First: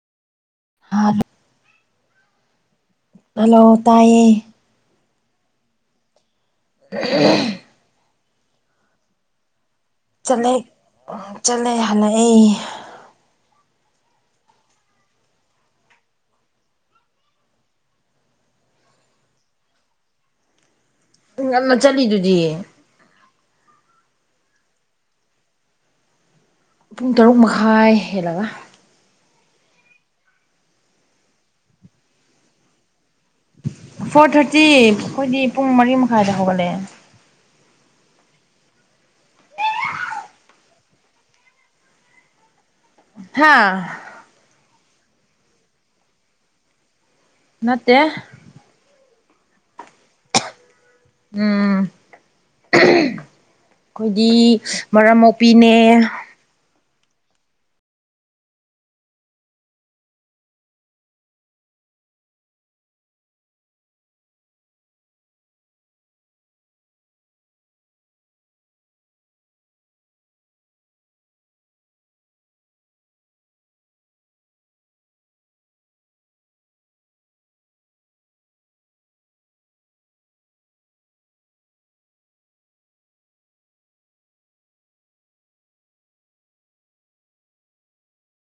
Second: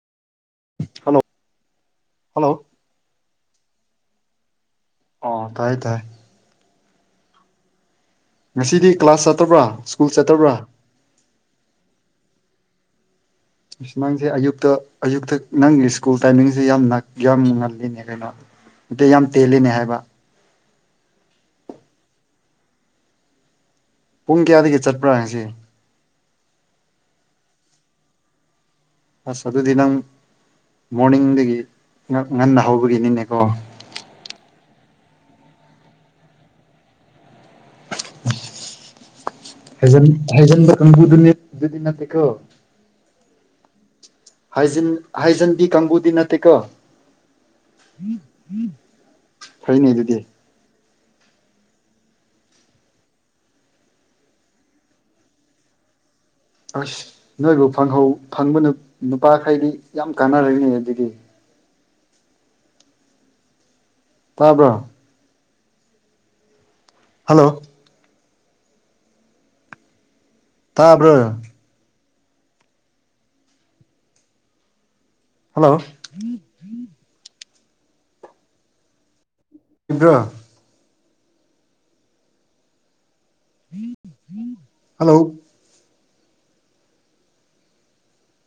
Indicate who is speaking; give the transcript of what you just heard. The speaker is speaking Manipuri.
Speaker 1: ꯍꯥ
Speaker 2: ꯍꯜꯂꯣ ꯍꯜꯂꯣ
Speaker 1: ꯍꯜꯂꯣ ꯇꯥꯏꯌꯦꯦ
Speaker 2: ꯑꯣ ꯇꯥꯏ ꯇꯥꯏ
Speaker 1: [unintelligible]
Speaker 2: ꯉꯁꯤꯗꯤ ꯀ꯭ꯂꯥꯁ ꯆꯠꯇꯕ꯭ꯔꯥ ꯁ꯭ꯀꯨꯜ ꯆꯠꯇꯕ꯭ꯔꯥ
Speaker 1: ꯆꯠꯂꯦ ꯆꯠꯂꯦ ꯍꯜꯂꯛ ꯑꯩ
Speaker 2: ꯑꯁ ꯅꯪꯁꯦ ꯑꯌꯨꯛꯇ ꯑꯌꯨꯛꯇ ꯅꯪꯒꯤ ꯁ꯭ꯀꯨꯜ ꯇꯥꯏꯃꯤꯡꯁꯦ ꯌꯥꯝ ꯌꯥꯝ ꯉꯜꯂꯤꯅꯦ ꯀꯩꯅꯣ ꯑ ꯌꯥꯝ ꯇꯦꯜꯂꯤꯅꯦ ꯍꯥꯏꯕ
Speaker 1: ꯉꯅ ꯆꯠꯂꯤꯗꯨꯗꯤ
Speaker 2: ꯄꯨꯡ ꯀꯌꯥꯗꯒꯤ ꯆꯠꯄ꯭ꯔꯥ ꯍꯥꯏꯁꯤ
Speaker 1: ꯄꯨꯡ ꯇꯔꯨꯛ ꯃꯈꯥꯏ ꯍꯦꯜꯂꯒ
Speaker 2: ꯑꯁ ꯑꯗꯨꯗꯤ ꯅꯪ ꯃꯣꯔꯅꯤꯡꯗꯒꯤ ꯉꯟꯅ ꯍꯧꯕꯒꯤꯅꯤꯅꯦ
Speaker 1: ꯐꯣꯔ ꯊꯥꯔꯇꯤ ꯑꯩꯈꯣꯏꯗꯤ ꯄꯨꯡ ꯃꯔꯤ ꯃꯈꯥꯏꯗ ꯍꯧꯒꯠꯂꯦ
Speaker 2: [unintelligible] ꯍꯩꯖꯟ ꯍꯩꯖꯟꯗ ꯀꯪꯨꯗꯨꯅꯤ ꯑꯗꯨꯗꯤ ꯅꯠꯇꯦꯀꯣ
Speaker 1: ꯍꯥꯥ
Speaker 2: ꯍꯥꯏꯟ ꯍꯥꯏꯖꯤꯟꯗꯤ ꯀꯥꯡꯕꯨꯗꯤ ꯅꯠꯇꯦꯀꯣ
Speaker 1: ꯅꯠꯇꯦ
Speaker 2: ꯐꯩꯅꯦ ꯑꯗꯨꯗꯤ
Speaker 1: ꯎꯝ ꯑꯩꯈꯣꯏꯒꯤ ꯃꯔꯝ ꯃꯨꯄꯤꯅꯦ
Speaker 2: ꯑꯁ ꯅꯣꯏꯕꯨ ꯐꯪꯍꯧ ꯐꯪꯕ ꯅꯨ ꯅꯨꯄꯥꯈꯩꯗꯤ ꯌꯥꯝ ꯀꯥꯟꯅꯔꯅꯤ ꯑꯗꯨꯗꯤ ꯇꯥꯕ꯭ꯔꯣ ꯍꯜꯂꯣ ꯇꯥꯕ꯭ꯔꯣ ꯍꯜꯂꯣ ꯄꯗ꯭ꯔꯣ ꯍꯜꯂꯣ